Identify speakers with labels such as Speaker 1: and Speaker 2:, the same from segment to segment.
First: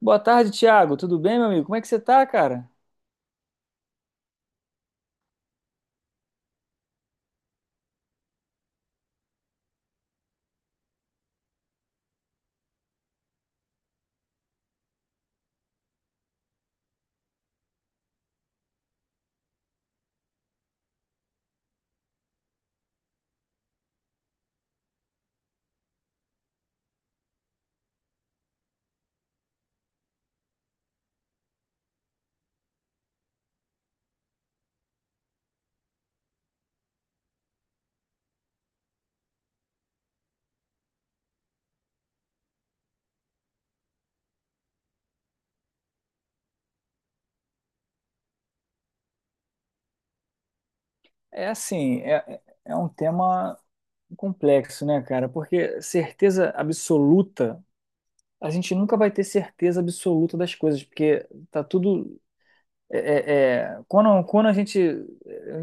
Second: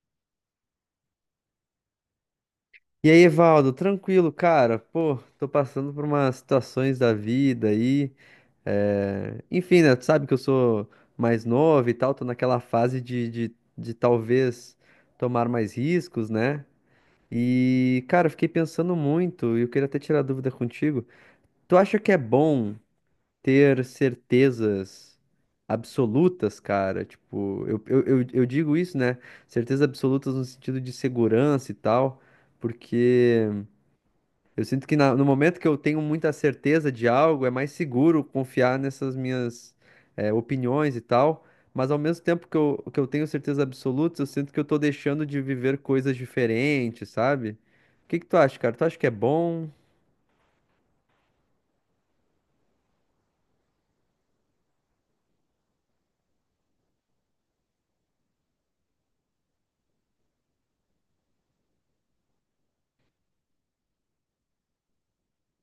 Speaker 1: Boa tarde, Thiago. Tudo bem, meu amigo? Como é que você tá, cara?
Speaker 2: E aí, Evaldo, tranquilo, cara? Pô, tô passando por umas situações da vida aí. Enfim, né? Tu sabe que eu sou mais novo e tal, tô naquela fase de talvez tomar mais riscos, né? E, cara, eu fiquei pensando muito e eu queria até tirar dúvida contigo. Tu acha que é bom ter certezas absolutas, cara? Tipo, eu digo isso, né? Certezas absolutas no sentido de segurança e tal, porque. eu sinto que no momento que eu tenho muita certeza de algo, é mais seguro confiar nessas minhas opiniões e tal. Mas ao mesmo tempo que eu tenho certeza absoluta, eu sinto que eu tô deixando de viver coisas diferentes, sabe? O que que tu acha, cara? Tu acha que é bom?
Speaker 1: É assim, é um tema complexo, né, cara? Porque certeza absoluta, a gente nunca vai ter certeza absoluta das coisas, porque tá tudo. Quando, quando a gente.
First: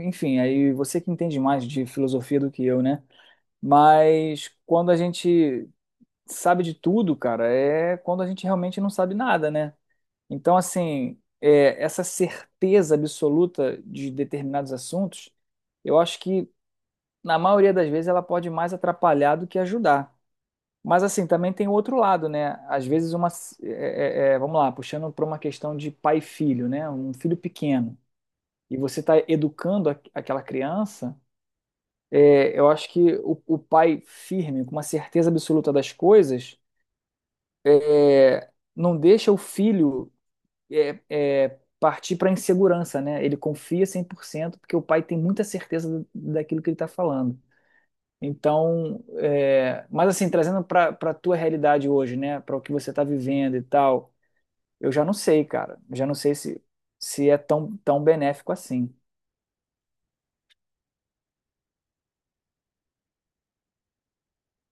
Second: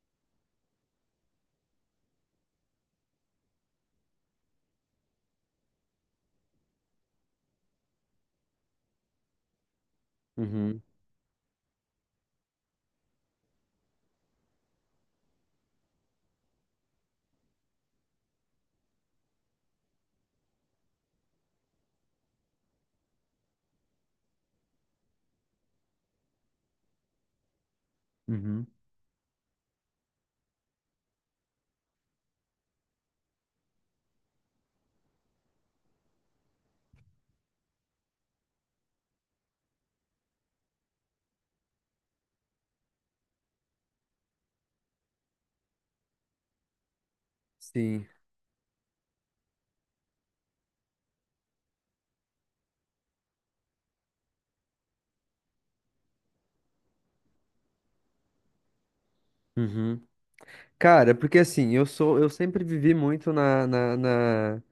Speaker 1: Enfim, aí você que entende mais de filosofia do que eu, né? Mas quando a gente sabe de tudo, cara, é quando a gente realmente não sabe nada, né? Então,
Speaker 2: Uhum,
Speaker 1: assim, é, essa certeza absoluta de determinados assuntos, eu acho que, na maioria das vezes, ela pode mais atrapalhar do que ajudar. Mas, assim, também tem o outro lado, né? Às vezes, uma, vamos lá, puxando para uma questão de pai e filho, né? Um filho pequeno.
Speaker 2: uhum.
Speaker 1: E você está educando aquela criança, é, eu acho que o pai firme, com uma certeza absoluta das coisas, é, não deixa o filho partir para a insegurança, né? Ele confia 100% porque o pai tem muita certeza daquilo que ele está falando.
Speaker 2: Sim.
Speaker 1: Então, é, mas assim, trazendo para a tua realidade hoje, né? Para o que você está vivendo e tal, eu já não sei, cara. Eu já não sei se, se é tão, tão benéfico assim.
Speaker 2: Uhum. Cara, porque assim, eu sou, eu sempre vivi muito na, na, na,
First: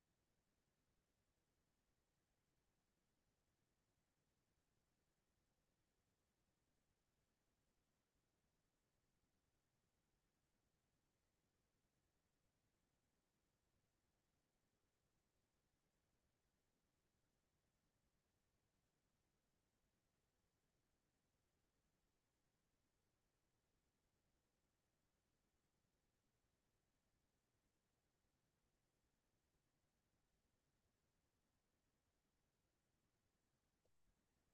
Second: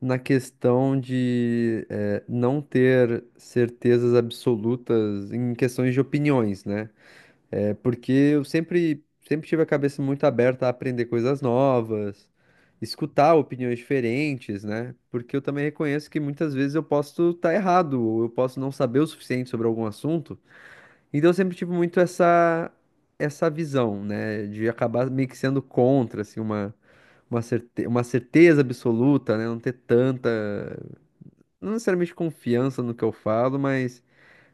Speaker 2: na questão de não ter certezas absolutas em questões de opiniões, né? É porque eu sempre tive a cabeça muito aberta a aprender coisas novas, escutar opiniões diferentes, né? Porque eu também reconheço que muitas vezes eu posso estar errado, ou eu posso não saber o suficiente sobre algum assunto. Então eu sempre tive muito essa visão, né? De acabar meio que sendo contra, assim, uma, uma certeza absoluta, né? Não ter tanta, não necessariamente confiança no que eu falo,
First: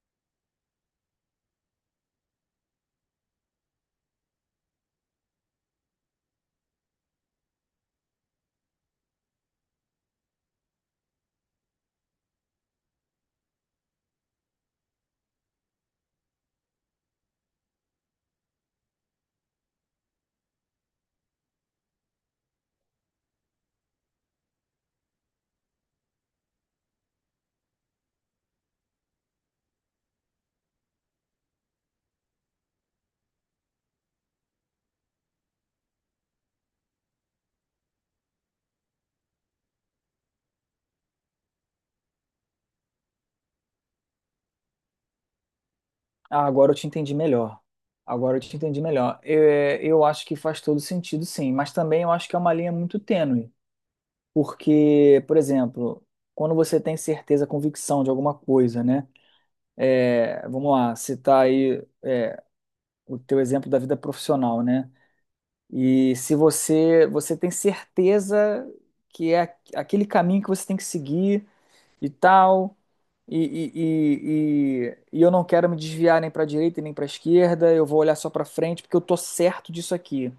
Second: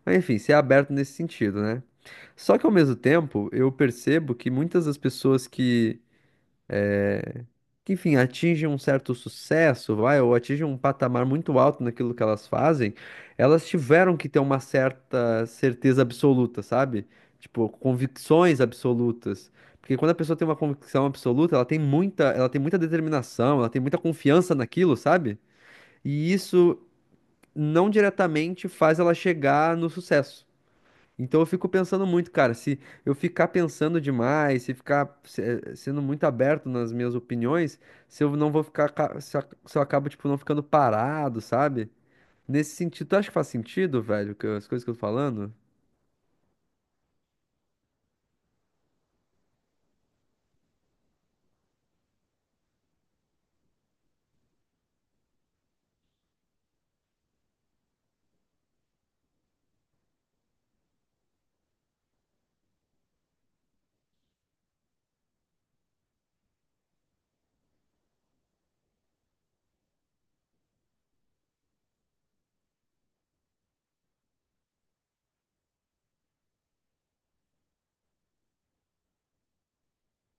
Speaker 2: mas enfim, ser aberto nesse sentido, né? Só que ao mesmo tempo, eu percebo que muitas das pessoas que, enfim, atingem um certo sucesso, vai, ou atingem um patamar muito alto naquilo que elas fazem, elas tiveram que ter uma certa certeza absoluta, sabe? Tipo, convicções absolutas. Porque quando a pessoa tem uma convicção absoluta, ela tem muita determinação, ela tem muita confiança naquilo, sabe? E isso não diretamente faz ela chegar no sucesso. Então eu fico pensando muito, cara, se eu ficar pensando demais, se ficar sendo muito aberto nas minhas opiniões, se eu não vou ficar, se eu acabo, tipo, não ficando parado, sabe? Nesse sentido, tu acha que faz sentido, velho, as coisas que eu tô falando?
Speaker 1: Ah, agora eu te entendi melhor. Agora eu te entendi melhor. Eu, é, eu acho que faz todo sentido, sim, mas também eu acho que é uma linha muito tênue. Porque, por exemplo, quando você tem certeza, convicção de alguma coisa, né? É, vamos lá, citar aí o teu exemplo da vida profissional, né? E se você tem certeza que é aquele caminho que você tem que seguir e tal, e, e eu não quero me desviar nem para a direita e nem para a esquerda, eu vou olhar só para frente porque eu tô certo disso aqui.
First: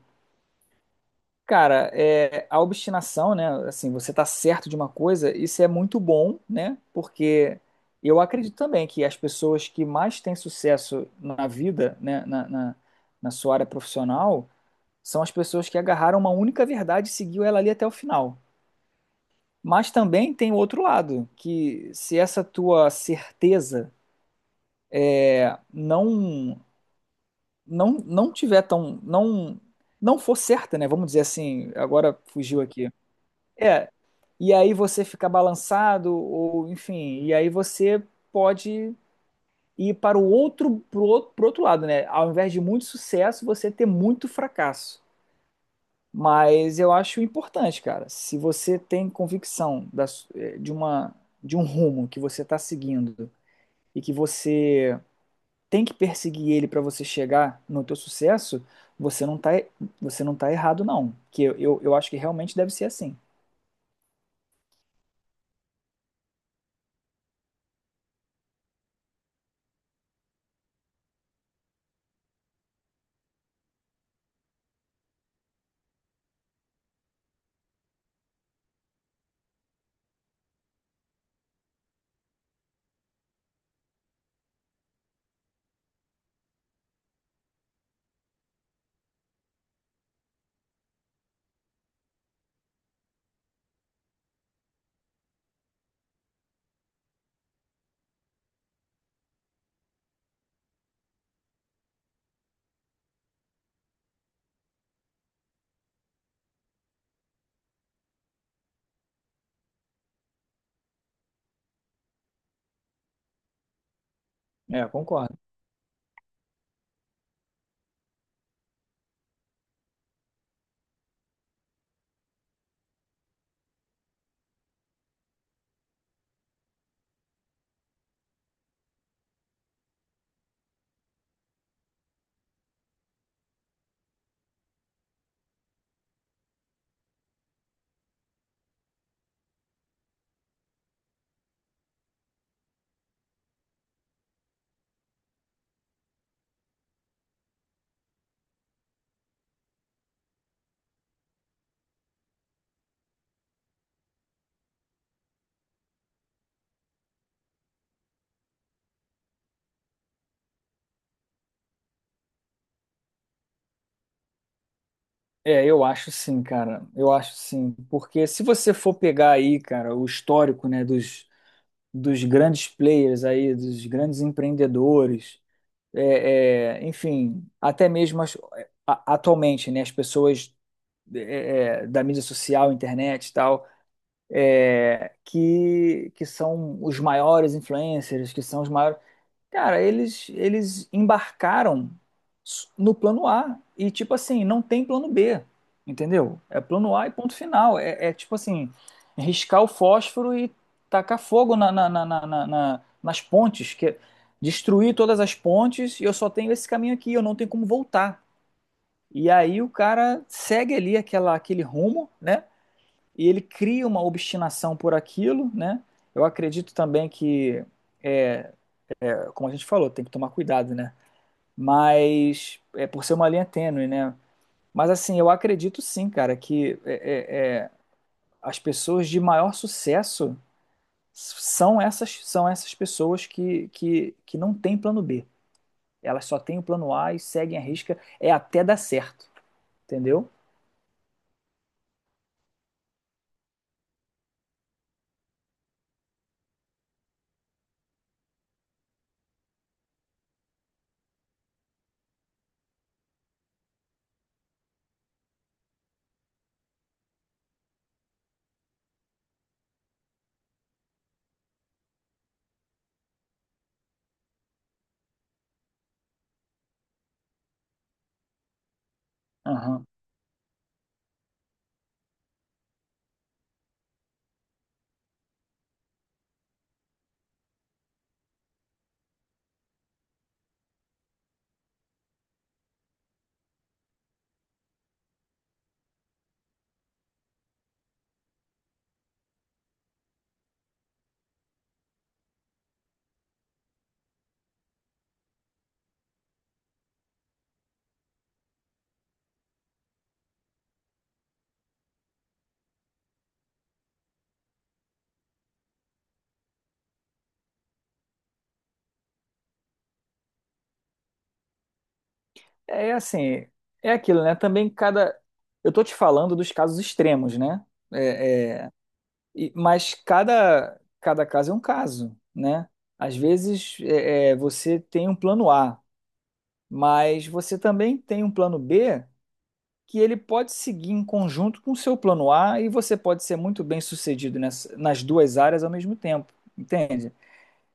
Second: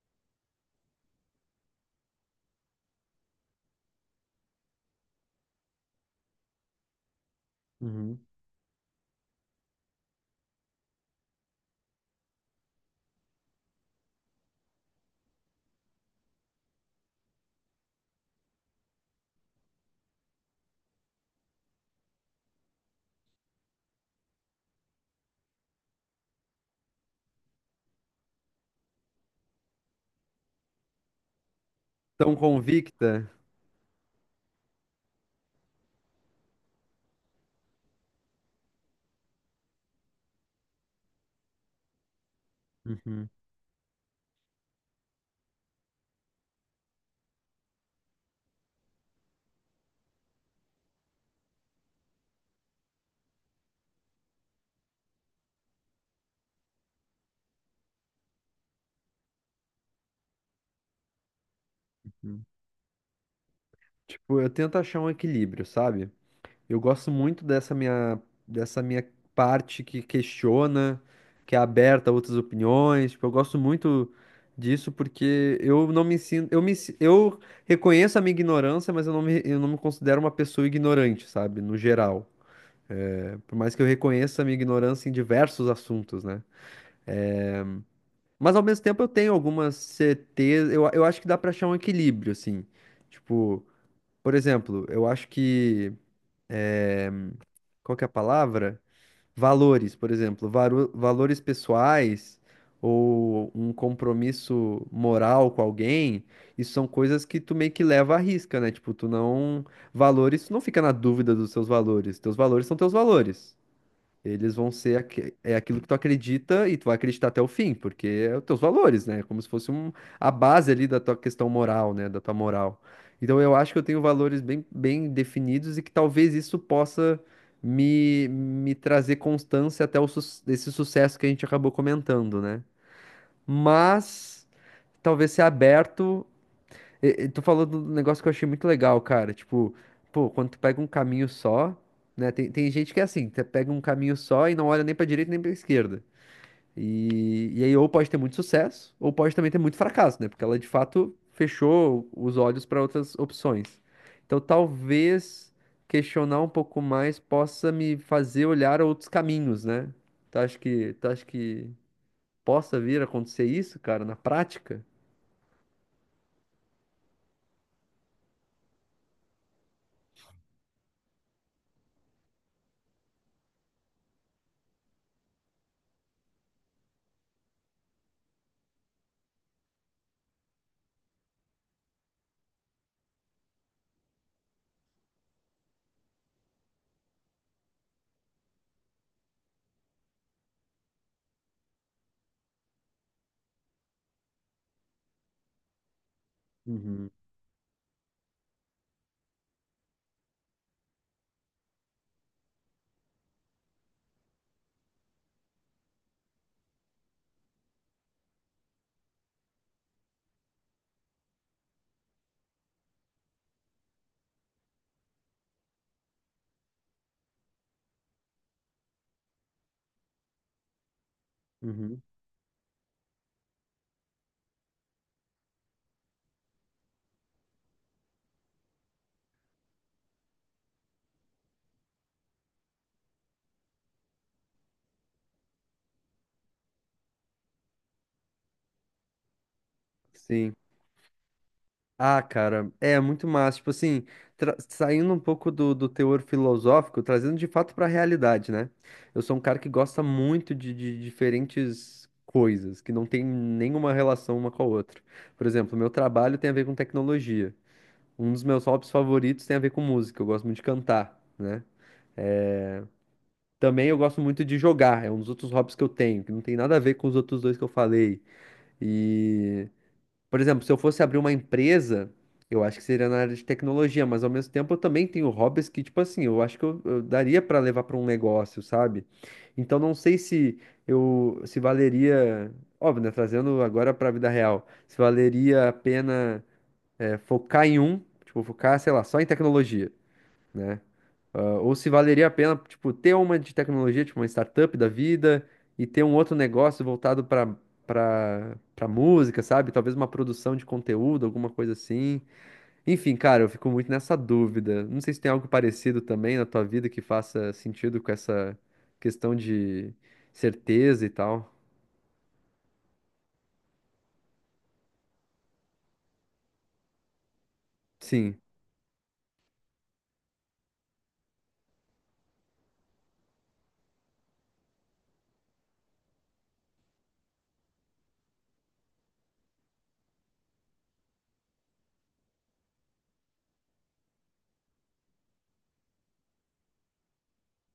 Speaker 1: Cara, é, a obstinação, né? Assim, você tá certo de uma coisa, isso é muito bom, né? Porque
Speaker 2: Uhum.
Speaker 1: eu acredito também que as pessoas que mais têm sucesso na vida, né? Na sua área profissional, são as pessoas que agarraram uma única verdade e seguiu ela ali até o final. Mas também tem o outro lado, que se essa tua certeza não não tiver tão, não for certa, né? Vamos dizer assim, agora
Speaker 2: Tão
Speaker 1: fugiu aqui.
Speaker 2: convicta?
Speaker 1: É, e aí você fica balançado, ou enfim, e aí você pode ir para o outro, pro outro lado, né? Ao invés de muito
Speaker 2: Uhum,
Speaker 1: sucesso, você ter muito fracasso. Mas eu acho importante, cara. Se você tem convicção da de uma, de um rumo que você está seguindo e que você tem que perseguir ele para você chegar no teu sucesso, você não tá, você não tá errado, não. Que eu acho que
Speaker 2: uhum.
Speaker 1: realmente deve ser assim.
Speaker 2: Tipo, eu tento achar um equilíbrio, sabe? Eu gosto muito dessa minha parte que questiona, que é aberta a outras opiniões. Tipo, eu gosto muito disso porque eu não me sinto, eu reconheço a minha ignorância, mas eu não me considero uma pessoa ignorante, sabe? No geral, né. Por mais que eu reconheça a minha ignorância em diversos assuntos, né? Mas ao mesmo tempo eu tenho algumas certezas, eu acho que dá pra achar um equilíbrio, assim. Tipo, por exemplo, eu acho que, qual que é a palavra? Valores, por exemplo, valores pessoais ou um compromisso moral com alguém, isso são coisas que tu meio que leva à risca, né? Tipo, tu não valores, tu não fica na dúvida dos seus valores. Teus valores são teus valores. Eles vão
Speaker 1: É, eu
Speaker 2: ser
Speaker 1: concordo.
Speaker 2: é aquilo que tu acredita e tu vai acreditar até o fim, porque é os teus valores, né? É como se fosse um, a base ali da tua questão moral, né? Da tua moral. Então eu acho que eu tenho valores bem, bem definidos e que talvez isso possa me trazer constância até esse sucesso que a gente acabou comentando, né? Mas talvez ser aberto e tu falou do negócio que eu achei muito legal, cara. Tipo, pô, quando tu pega um caminho só, né? Tem, tem gente que é assim, tu pega um caminho só e não olha nem pra direita nem pra esquerda. E aí, ou pode ter muito sucesso, ou pode também ter muito fracasso, né? Porque ela de fato fechou os olhos para outras opções. Então, talvez questionar um pouco mais possa me fazer olhar outros caminhos, né? Tu acha que possa vir a acontecer isso, cara, na prática?
Speaker 1: É, eu acho sim, cara. Eu acho sim. Porque se você for pegar aí, cara, o histórico, né, dos grandes players aí, dos grandes empreendedores, enfim, até mesmo atualmente, né, as pessoas é, é, da mídia social, internet e tal, é, que são os maiores influencers, que são os maiores. Cara, eles embarcaram no plano A e tipo assim, não tem plano B, entendeu? É plano A
Speaker 2: Uhum,
Speaker 1: e ponto final. Tipo assim, riscar o fósforo e tacar fogo nas pontes, que é destruir todas as pontes e eu só tenho esse caminho aqui, eu não tenho como voltar. E aí o cara segue ali aquela, aquele rumo, né? E ele cria uma obstinação por aquilo, né? Eu acredito também que, é, como a gente falou, tem que tomar cuidado, né?
Speaker 2: uhum.
Speaker 1: Mas é por ser uma linha tênue, né? Mas assim, eu acredito sim, cara, que as pessoas de maior sucesso são essas pessoas que não têm plano B. Elas só têm o plano A e seguem a risca, é até dar certo, entendeu?
Speaker 2: Sim. Ah, cara, é muito massa. Tipo assim, saindo um pouco do, do teor filosófico, trazendo de fato pra realidade, né? Eu sou um cara que gosta muito de diferentes coisas, que não tem nenhuma relação uma com a outra. Por exemplo, meu trabalho tem a ver com tecnologia. Um dos meus hobbies favoritos tem a ver com música. Eu gosto muito de cantar, né? Também eu gosto muito de jogar. É um dos outros hobbies que eu tenho, que não tem nada a ver com os outros dois que eu falei.
Speaker 1: Aham.
Speaker 2: Por exemplo, se eu fosse abrir uma empresa, eu acho que seria na área de tecnologia, mas ao mesmo tempo eu também tenho hobbies que, tipo assim, eu acho que eu daria para levar para um negócio, sabe? Então não sei se valeria, óbvio, né, trazendo agora para a vida real, se valeria a pena focar em um, tipo, focar, sei lá, só em tecnologia, né? Ah, ou se valeria a pena, tipo, ter uma de tecnologia, tipo uma startup da vida, e ter um outro negócio voltado para música, sabe? Talvez uma produção de conteúdo, alguma coisa assim. Enfim, cara, eu fico muito nessa dúvida. Não sei se tem algo parecido também na tua vida que faça sentido com essa questão de certeza e tal.
Speaker 1: É assim, é aquilo, né? Também cada. Eu tô te falando dos casos extremos, né?
Speaker 2: Sim.
Speaker 1: É, é, e- mas cada caso é um caso, né? Às vezes é, você tem um plano A, mas você também tem um plano B que ele pode seguir em conjunto com o seu plano A e você pode ser muito bem sucedido nas duas áreas ao mesmo tempo, entende?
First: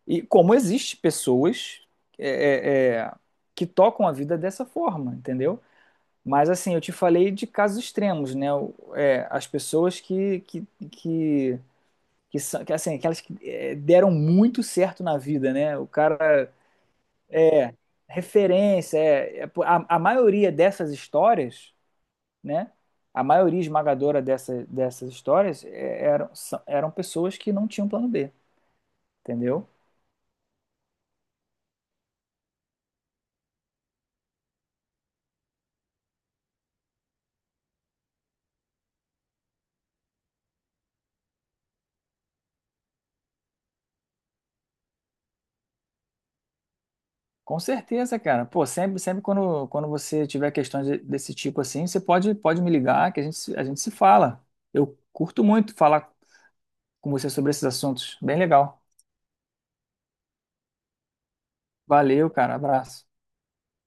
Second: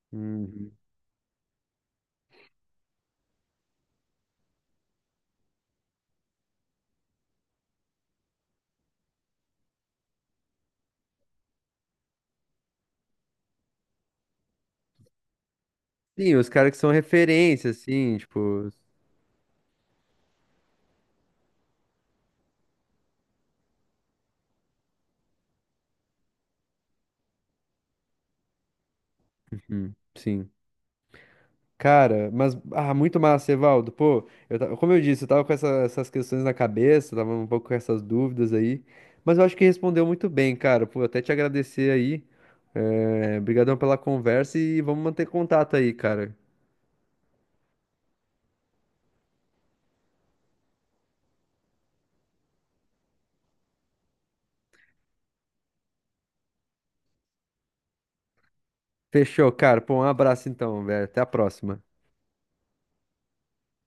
Speaker 1: E como
Speaker 2: Uhum.
Speaker 1: existe pessoas é, é, é, que tocam a vida dessa forma, entendeu? Mas assim, eu te falei de casos extremos, né? O- é, as pessoas que que são que, assim, aquelas que é, deram muito certo na vida, né? O
Speaker 2: Sim, os
Speaker 1: cara
Speaker 2: caras que são referência,
Speaker 1: é
Speaker 2: assim, tipo.
Speaker 1: referência, é, a maioria dessas histórias, né? A maioria esmagadora dessas histórias é, eram pessoas que não tinham plano B, entendeu?
Speaker 2: Uhum, sim. Cara, mas ah, muito massa, Evaldo. Pô, como eu disse, eu tava com essas questões na cabeça, tava um pouco com essas dúvidas aí, mas eu acho que respondeu muito bem, cara. Pô, até te agradecer aí. É, brigadão pela conversa e vamos manter contato aí, cara.
Speaker 1: Com certeza, cara. Pô, sempre, sempre quando, quando você tiver questões desse tipo assim, você pode, pode me ligar que a gente, a gente se fala. Eu curto muito falar com você sobre esses assuntos. Bem legal.
Speaker 2: Fechou, cara. Pô, um abraço então, velho. Até a próxima.
Speaker 1: Valeu, cara. Abraço.